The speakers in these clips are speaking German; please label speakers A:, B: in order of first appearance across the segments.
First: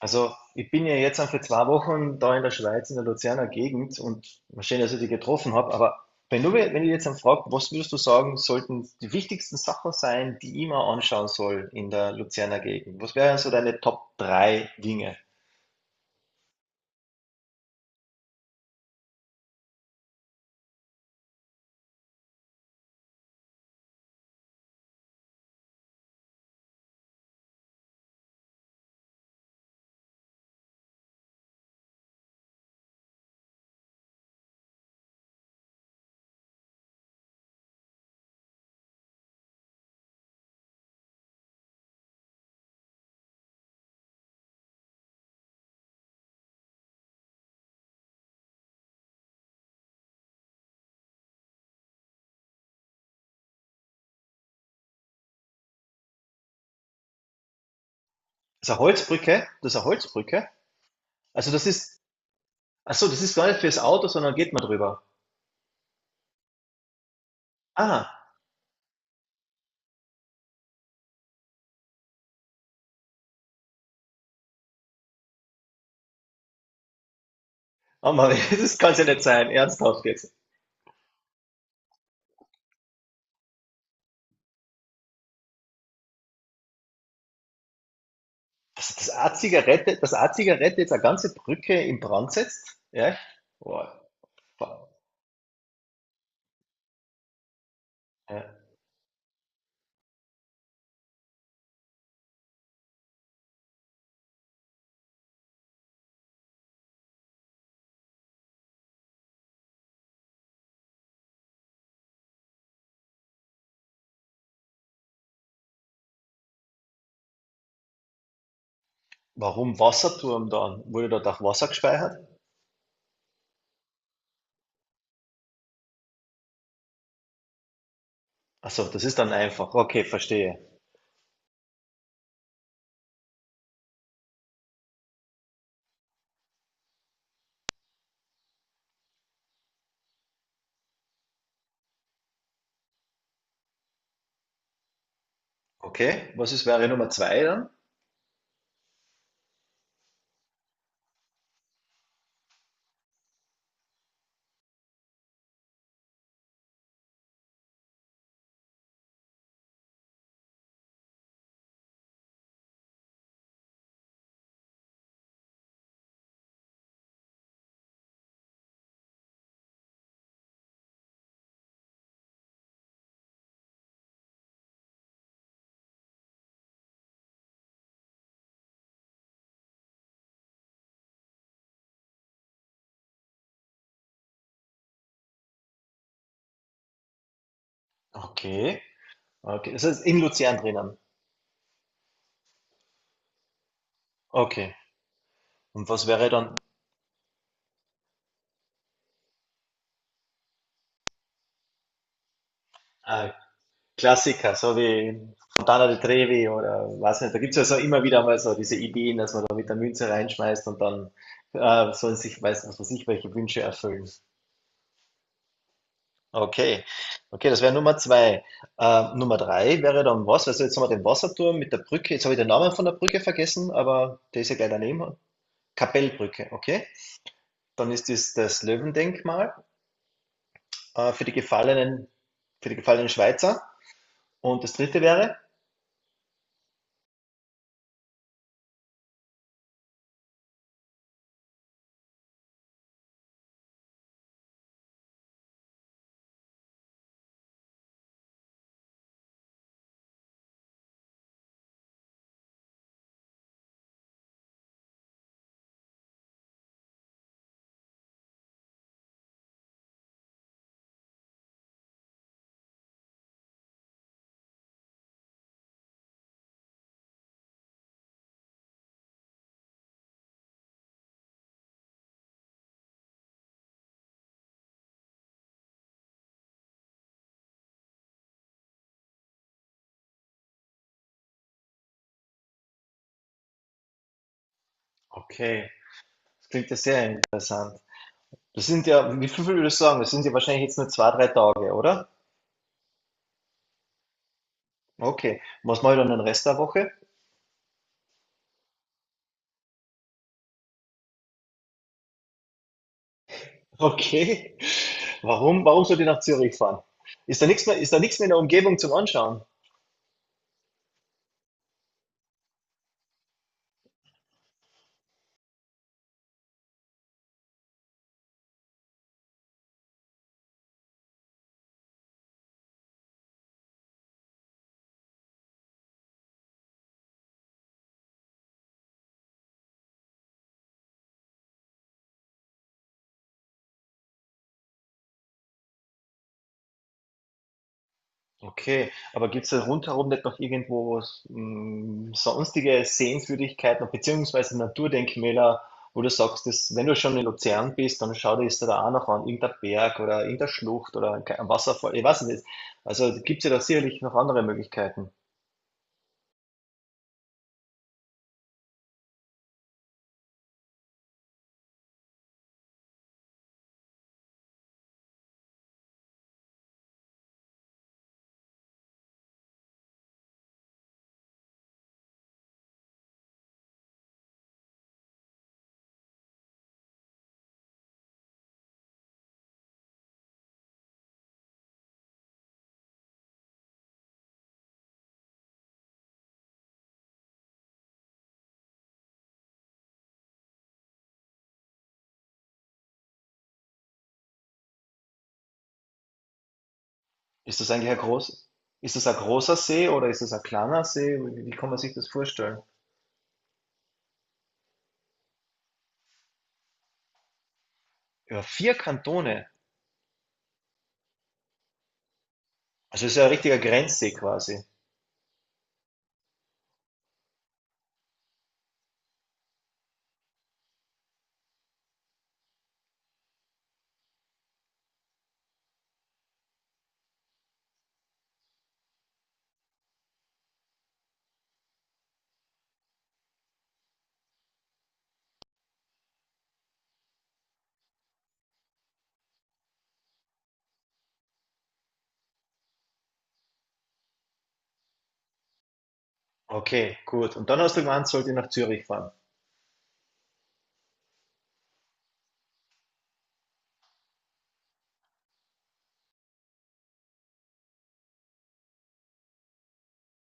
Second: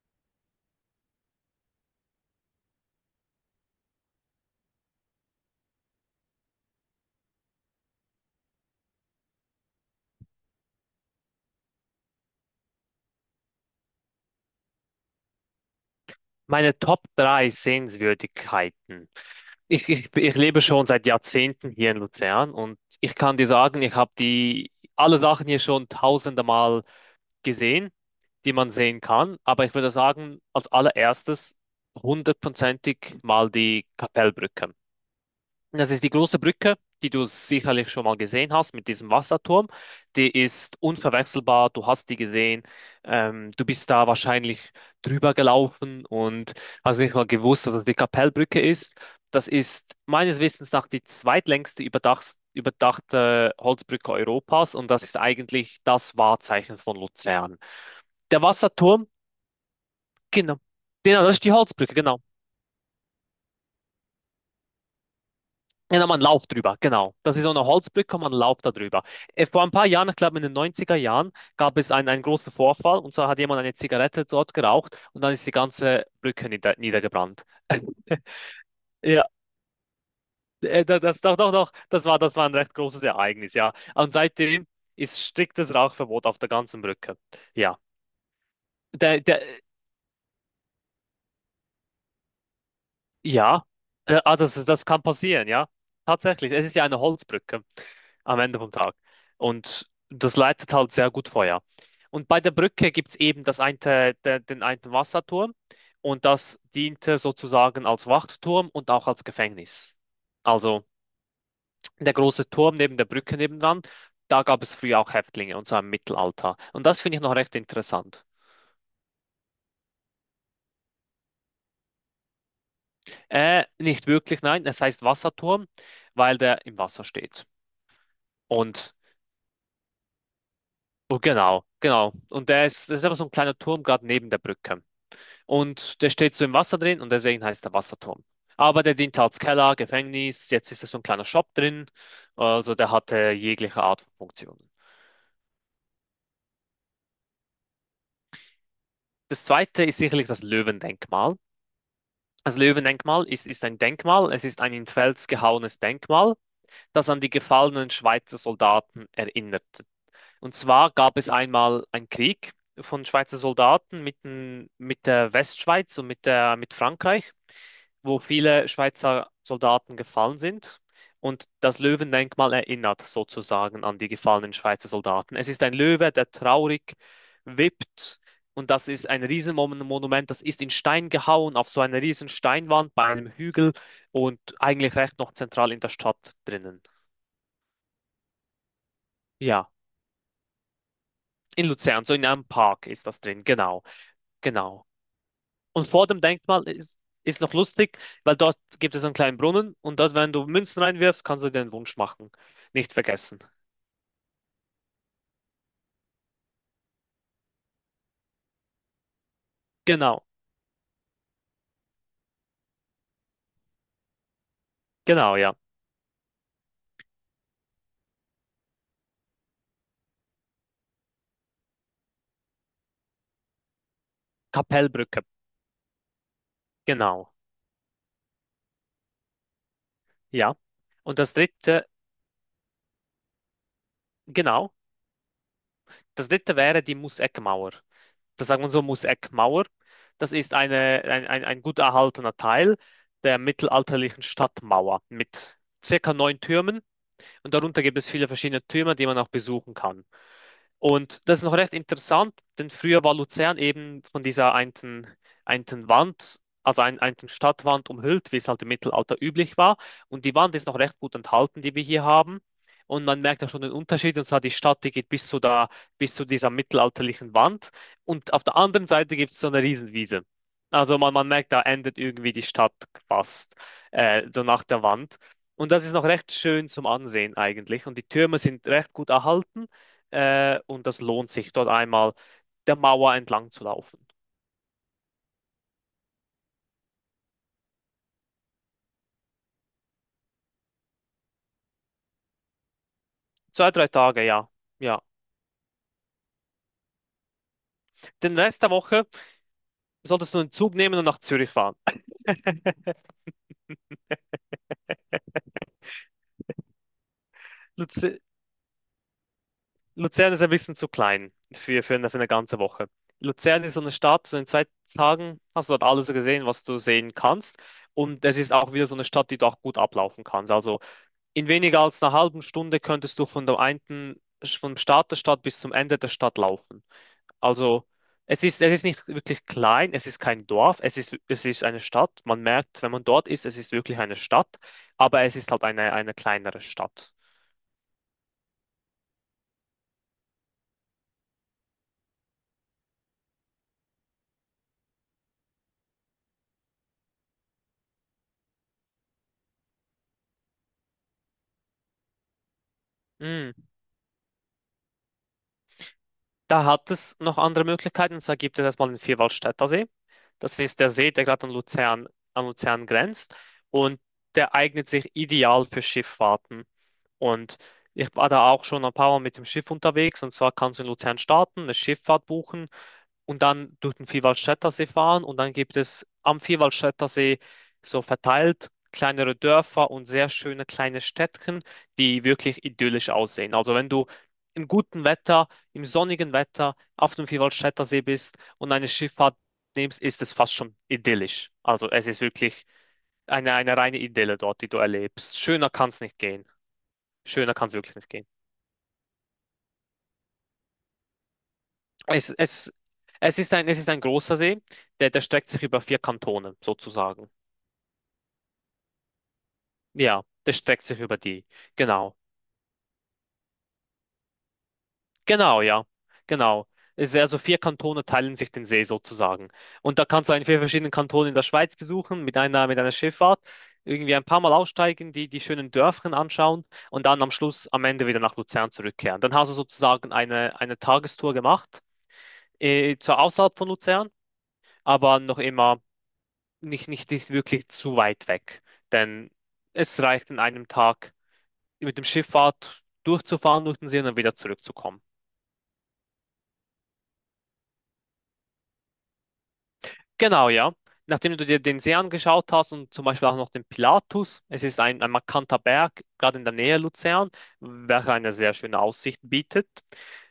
A: Also, ich bin ja jetzt für 2 Wochen da in der Schweiz, in der Luzerner Gegend und mal schön, dass ich dich getroffen habe. Aber wenn du, mir- wenn ich jetzt dann frage, was würdest du sagen, sollten die wichtigsten Sachen sein, die ich mir anschauen soll in der Luzerner Gegend? Was wären so deine Top drei Dinge?
B: Meine Top 3 Sehenswürdigkeiten. Ich lebe schon seit Jahrzehnten hier in Luzern und ich kann dir sagen, ich habe die alle Sachen hier schon tausende Mal gesehen, die man sehen kann. Aber ich würde sagen, als allererstes hundertprozentig mal die Kapellbrücke. Das ist die große Brücke, die du sicherlich schon mal gesehen hast mit diesem Wasserturm. Die ist unverwechselbar, du hast die gesehen. Du bist da wahrscheinlich drüber gelaufen und hast nicht mal gewusst, dass es die Kapellbrücke ist. Das ist meines Wissens nach die zweitlängste überdachte Holzbrücke Europas und das ist eigentlich das Wahrzeichen von Luzern. Der
A: Das ist eine
B: Wasserturm,
A: Holzbrücke, das ist eine Holzbrücke.
B: genau. Genau, das ist
A: Also,
B: die Holzbrücke, genau.
A: ach so, das ist gar nicht fürs Auto, sondern geht man drüber.
B: Ja, nochmal einen Lauf drüber, genau. Das ist so eine Holzbrücke,
A: Ah,
B: man einen Lauf da drüber. Vor ein paar Jahren, ich glaube in den 90er Jahren, gab es einen großen Vorfall und zwar hat jemand eine Zigarette dort geraucht und dann ist die ganze Brücke niedergebrannt.
A: oh Mann, das kann es ja nicht
B: Ja,
A: sein, ernsthaft jetzt.
B: doch, doch, doch, das war ein recht großes Ereignis, ja. Und seitdem ist striktes Rauchverbot auf der ganzen Brücke. Ja.
A: Dass das
B: Der, der,
A: A-Zigarette, das A-Zigarette jetzt eine ganze Brücke in Brand setzt? Ja?
B: Ja,
A: Boah.
B: das kann passieren, ja. Tatsächlich, es ist ja eine Holzbrücke am Ende
A: Ja.
B: vom Tag. Und das leitet halt sehr gut Feuer. Und bei der Brücke gibt es eben den einen Wasserturm und das diente sozusagen als Wachturm und auch als Gefängnis. Also der große Turm neben der Brücke nebendran, da gab es früher auch Häftlinge und zwar im Mittelalter. Und das finde ich noch recht interessant.
A: Warum Wasserturm dann? Wurde dort auch Wasser gespeichert?
B: Nicht wirklich, nein, es heißt Wasserturm, weil der im Wasser steht.
A: Ach so,
B: Und.
A: das ist dann einfach. Okay, verstehe.
B: Oh, genau, genau. Und der ist, das ist aber so ein kleiner Turm gerade neben der Brücke. Und der steht so im Wasser drin und deswegen heißt der Wasserturm. Aber der diente als Keller, Gefängnis, jetzt ist da so ein kleiner Shop drin. Also der hatte jegliche Art von Funktionen.
A: Okay, was ist wäre Nummer zwei dann?
B: Das zweite ist sicherlich das Löwendenkmal. Das Löwendenkmal ist ein Denkmal, es ist ein in Fels gehauenes Denkmal, das an die gefallenen Schweizer Soldaten erinnert. Und zwar gab es einmal einen Krieg von Schweizer Soldaten mit der Westschweiz und mit Frankreich, wo viele Schweizer Soldaten gefallen sind. Und das Löwendenkmal erinnert sozusagen an die gefallenen Schweizer Soldaten. Es ist ein Löwe, der traurig wippt. Und das ist ein Riesenmonument, das ist in Stein gehauen, auf so einer riesen Steinwand bei einem Hügel und eigentlich recht noch zentral in der Stadt drinnen.
A: Okay,
B: Ja,
A: okay, das ist in Luzern drinnen.
B: in Luzern, so in einem Park ist das drin, genau,
A: Okay,
B: genau. Und
A: und was
B: vor dem
A: wäre dann
B: Denkmal ist noch lustig, weil dort gibt es einen kleinen Brunnen und dort, wenn du Münzen reinwirfst, kannst du dir Wunsch machen. Nicht
A: ein
B: vergessen.
A: Klassiker, so wie Fontana di Trevi oder was nicht? Da gibt es ja so immer wieder mal so diese Ideen, dass man da mit der Münze
B: Genau,
A: reinschmeißt und dann sollen sich, weiß was weiß ich, welche Wünsche erfüllen.
B: genau, ja.
A: Okay, okay, das wäre Nummer zwei. Nummer drei wäre dann was? Also jetzt haben wir den Wasserturm mit der Brücke. Jetzt habe ich den Namen von der Brücke vergessen, aber der ist ja gleich daneben.
B: Kapellbrücke,
A: Kapellbrücke, okay.
B: genau,
A: Dann ist das das Löwendenkmal
B: ja.
A: äh,
B: Und
A: für die
B: das dritte,
A: gefallenen, für die gefallenen Schweizer. Und das
B: genau,
A: dritte wäre?
B: das dritte wäre die Museckmauer. Das sagt man so, Museckmauer. Das ist ein gut erhaltener Teil der mittelalterlichen Stadtmauer mit circa neun Türmen und darunter gibt es viele verschiedene Türme, die man auch besuchen kann. Und das ist noch recht interessant, denn früher war Luzern eben von dieser einten Wand, also einten Stadtwand umhüllt, wie es halt im Mittelalter üblich war. Und die Wand ist noch recht gut enthalten, die wir hier haben. Und man merkt da schon den Unterschied. Und zwar die Stadt, die geht bis zu da, bis zu dieser mittelalterlichen Wand. Und auf der anderen Seite gibt es so eine Riesenwiese. Also man merkt, da endet irgendwie die Stadt fast, so nach der Wand. Und das ist noch recht schön zum Ansehen eigentlich. Und die Türme sind recht gut erhalten. Und das lohnt sich, dort einmal der Mauer entlang zu laufen.
A: Okay, das klingt ja sehr interessant. Das sind ja, wie viel würdest du sagen? Das sind ja wahrscheinlich jetzt nur 2, 3 Tage, oder?
B: Zwei, drei Tage, ja. Ja.
A: Okay. Und was mache ich dann den Rest der Woche?
B: Den Rest der Woche solltest du einen Zug nehmen und nach Zürich fahren.
A: Okay. Warum sollt ihr nach Zürich fahren? Ist da nichts mehr, ist da nichts
B: Luzi-
A: mehr in der Umgebung zum Anschauen?
B: Luzern ist ein bisschen zu klein für eine ganze Woche. Luzern ist so eine Stadt, so in 2 Tagen hast du dort alles gesehen, was du sehen kannst. Und es ist auch wieder so eine Stadt, die du auch gut ablaufen kannst. Also in weniger als einer halben Stunde könntest du von der einen, vom Start der Stadt bis zum Ende der Stadt laufen. Also es ist nicht wirklich klein, es ist kein Dorf, es ist eine Stadt. Man merkt, wenn man dort ist, es ist wirklich eine Stadt, aber es ist halt eine kleinere Stadt.
A: Okay, aber gibt es da rundherum nicht noch irgendwo was, sonstige Sehenswürdigkeiten beziehungsweise Naturdenkmäler, wo du sagst, dass, wenn du schon in Luzern bist, dann schau dir das da auch noch an, irgendein Berg oder irgendeine Schlucht oder ein Wasserfall, ich weiß es nicht. Also gibt es ja
B: Mm.
A: da sicherlich noch andere Möglichkeiten.
B: Da hat es noch andere Möglichkeiten, und zwar gibt es erstmal den Vierwaldstätter See. Das ist der See, der gerade an Luzern grenzt und der eignet sich ideal für Schifffahrten. Und ich war da auch schon ein paar Mal mit dem Schiff unterwegs und zwar kannst du in Luzern starten, eine Schifffahrt buchen und dann durch den Vierwaldstättersee fahren und dann gibt es am Vierwaldstättersee so verteilt kleinere Dörfer und sehr schöne kleine Städtchen, die wirklich idyllisch aussehen. Also wenn du im guten Wetter, im sonnigen Wetter auf dem Vierwaldstättersee bist und eine Schifffahrt nimmst, ist es fast schon idyllisch. Also es ist wirklich eine reine Idylle dort, die du erlebst. Schöner kann es nicht gehen. Schöner
A: Ist
B: kann
A: das
B: es
A: eigentlich
B: wirklich
A: ein
B: nicht gehen.
A: groß, ist das ein großer See oder ist das ein kleiner See? Wie kann man sich das
B: Es,
A: vorstellen?
B: es, es ist ein großer See, der streckt sich über vier Kantone sozusagen.
A: Über vier Kantone.
B: Ja, das streckt sich über die. Genau.
A: Also es ist ja ein richtiger Grenzsee quasi.
B: Genau, ja. Genau. Es- ist Also vier Kantone teilen sich den See sozusagen. Und da kannst du einen vier verschiedenen Kantonen in der Schweiz besuchen, mit einer Schifffahrt, irgendwie ein paar Mal aussteigen, die schönen Dörfchen anschauen und dann am Schluss, am Ende wieder nach Luzern zurückkehren. Dann hast du sozusagen eine Tagestour gemacht, zwar außerhalb von Luzern, aber noch immer nicht wirklich zu weit weg. Denn es reicht in einem Tag mit dem Schifffahrt durchzufahren durch den See und dann wieder zurückzukommen.
A: Okay, gut. Und dann hast du gemeint, sollte ich nach Zürich fahren.
B: Genau, ja. Nachdem du dir den See angeschaut hast und zum Beispiel auch noch den Pilatus, es ist ein markanter Berg, gerade in der Nähe Luzern, welcher eine sehr schöne Aussicht bietet.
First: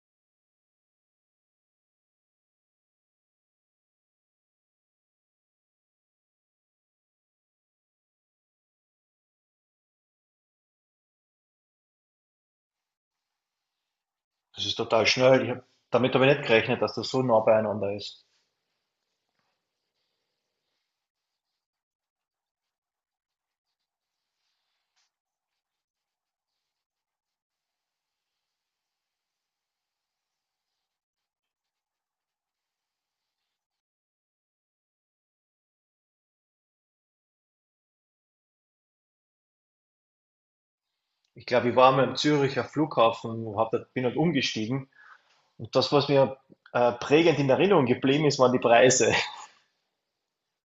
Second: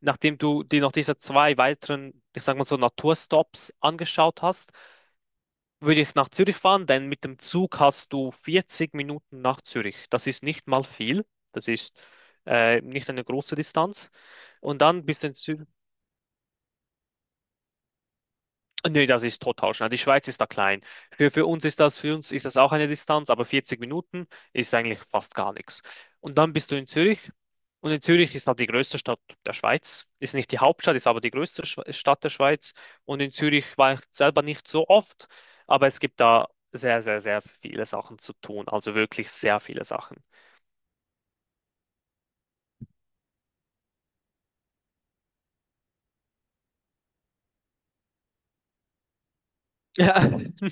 B: Nachdem du dir noch diese zwei weiteren, ich sag mal so, Naturstops angeschaut hast, würde ich nach Zürich fahren, denn mit dem Zug hast du 40 Minuten nach Zürich. Das ist nicht mal viel. Das ist nicht eine große Distanz.
A: Das ist
B: Und dann
A: total
B: bist du in
A: schnell.
B: Zü
A: Damit habe ich nicht gerechnet, dass das so nah beieinander ist.
B: Nee, das ist total schnell. Die Schweiz ist da klein. Für uns ist das, für uns ist das auch eine Distanz, aber 40 Minuten ist eigentlich fast gar nichts. Und dann bist du in Zürich. Und in Zürich ist halt die größte Stadt der Schweiz. Ist nicht die Hauptstadt, ist aber die größte Stadt der Schweiz. Und in Zürich war ich selber nicht so oft, aber es gibt da sehr, sehr, sehr viele Sachen zu tun. Also wirklich sehr viele Sachen.
A: Ich glaube, ich war mal am Züricher Flughafen, bin halt umgestiegen. Und das, was mir prägend in Erinnerung geblieben ist, waren die Preise.
B: Ja.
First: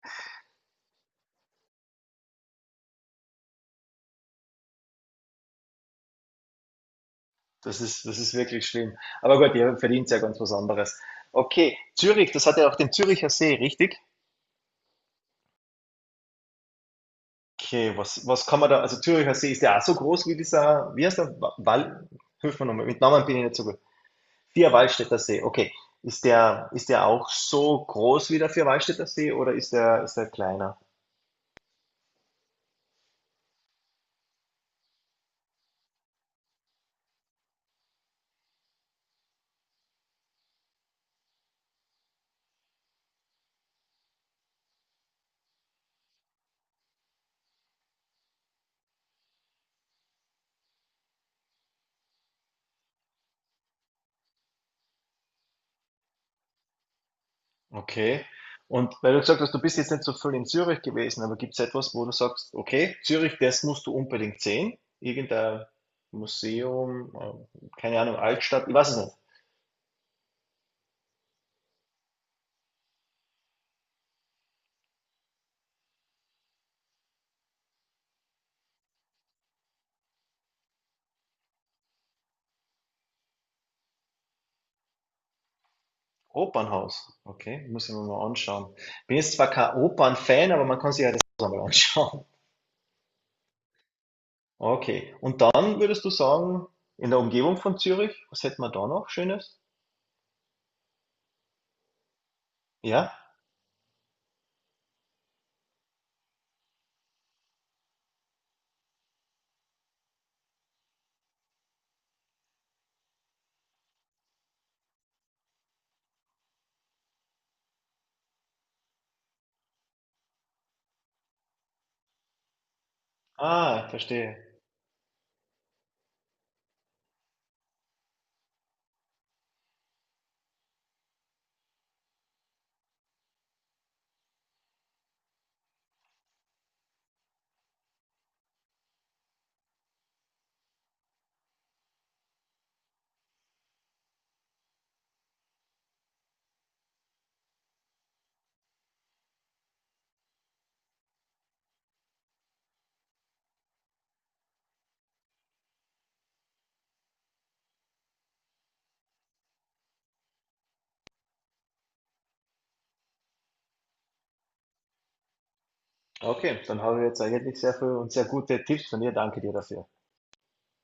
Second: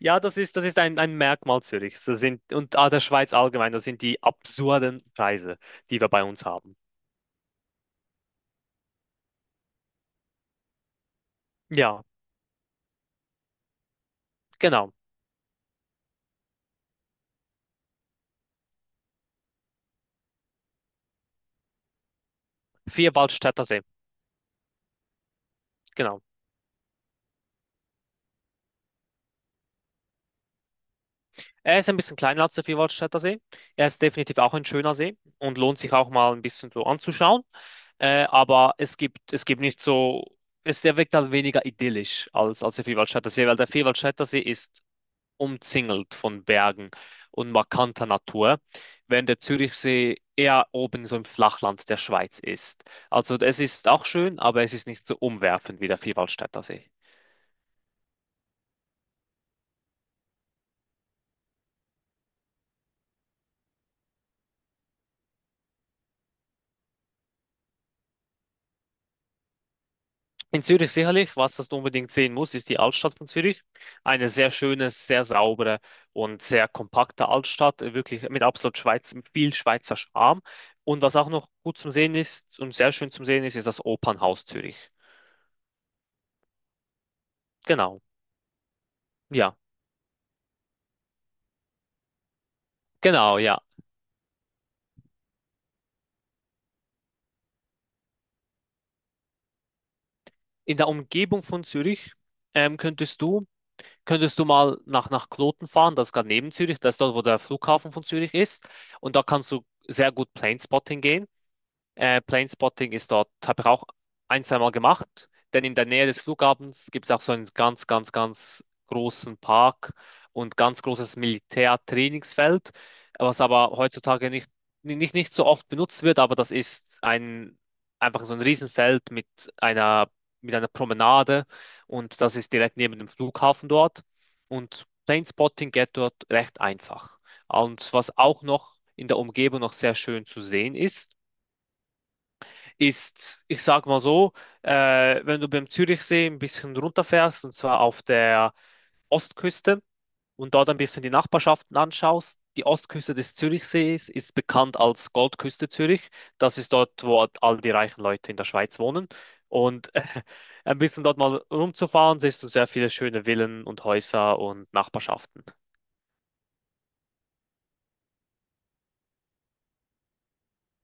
B: Ja, das ist ein Merkmal Zürichs. Das sind, und ah, der Schweiz allgemein, das sind die absurden Preise, die wir bei uns haben.
A: Das ist wirklich schlimm. Aber gut, ihr verdient ja ganz was anderes. Okay,
B: Ja,
A: Zürich, das hat ja auch den Züricher See, richtig?
B: genau.
A: Okay, was kann man da, also Züricher See ist ja auch so groß wie dieser, wie heißt der? Hilf mir nochmal, mit Namen bin ich nicht so
B: Vierwaldstätter
A: gut.
B: See.
A: Vierwaldstätter See, okay.
B: Genau.
A: Ist der auch so groß wie der Vierwaldstätter See oder ist der kleiner?
B: Er ist ein bisschen kleiner als der Vierwaldstätter See. Er ist definitiv auch ein schöner See und lohnt sich auch mal ein bisschen so anzuschauen. Aber es gibt nicht so, es, der wirkt halt weniger idyllisch als der Vierwaldstätter See, weil der Vierwaldstätter See ist umzingelt von Bergen und markanter Natur, während der Zürichsee eher oben so im Flachland der Schweiz ist. Also es ist auch schön, aber es ist nicht so umwerfend wie der Vierwaldstätter See.
A: Okay. Und weil du gesagt hast, du bist jetzt nicht so viel in Zürich gewesen, aber gibt es etwas, wo du sagst, okay, Zürich, das musst du unbedingt sehen? Irgendein Museum, keine Ahnung, Altstadt, ich weiß es nicht.
B: In Zürich sicherlich, was das du unbedingt sehen musst, ist die Altstadt von Zürich. Eine sehr schöne, sehr saubere und sehr kompakte Altstadt, wirklich mit absolut Schweiz, mit viel Schweizer Charme. Und was auch noch gut zum Sehen ist und sehr schön zum Sehen ist, ist das Opernhaus Zürich.
A: Opernhaus, okay, muss ich mir
B: Genau,
A: mal anschauen. Bin jetzt zwar
B: ja,
A: kein Opernfan, aber man kann sich ja das mal anschauen.
B: genau, ja.
A: Okay, und dann würdest du sagen, in der Umgebung von Zürich, was hätten wir da noch Schönes?
B: In der Umgebung von Zürich ähm,
A: Ja?
B: könntest du, könntest du mal nach Kloten fahren, das ist gerade neben Zürich, das ist dort, wo der Flughafen von Zürich ist. Und da kannst du sehr gut Planespotting gehen. Planespotting ist dort, habe ich auch ein, zwei Mal gemacht, denn in der Nähe des Flughafens gibt es auch so einen ganz, ganz, ganz großen Park und ganz großes Militärtrainingsfeld, was aber
A: Ah,
B: heutzutage
A: verstehe.
B: nicht so oft benutzt wird, aber das ist ein, einfach so ein Riesenfeld einer, mit einer Promenade und das ist direkt neben dem Flughafen dort und Planespotting geht dort recht einfach. Und was auch noch in der Umgebung noch sehr schön zu sehen ist, ist, ich sag mal so, wenn du beim Zürichsee ein bisschen runterfährst, und zwar auf der Ostküste und dort ein bisschen die Nachbarschaften anschaust, die Ostküste des Zürichsees ist bekannt als Goldküste Zürich. Das ist dort, wo all die reichen Leute in der Schweiz wohnen. Und ein bisschen dort mal rumzufahren, siehst du sehr viele schöne Villen und Häuser und Nachbarschaften.
A: Okay, dann haben wir jetzt eigentlich sehr viel und sehr gute Tipps von dir. Danke dir dafür.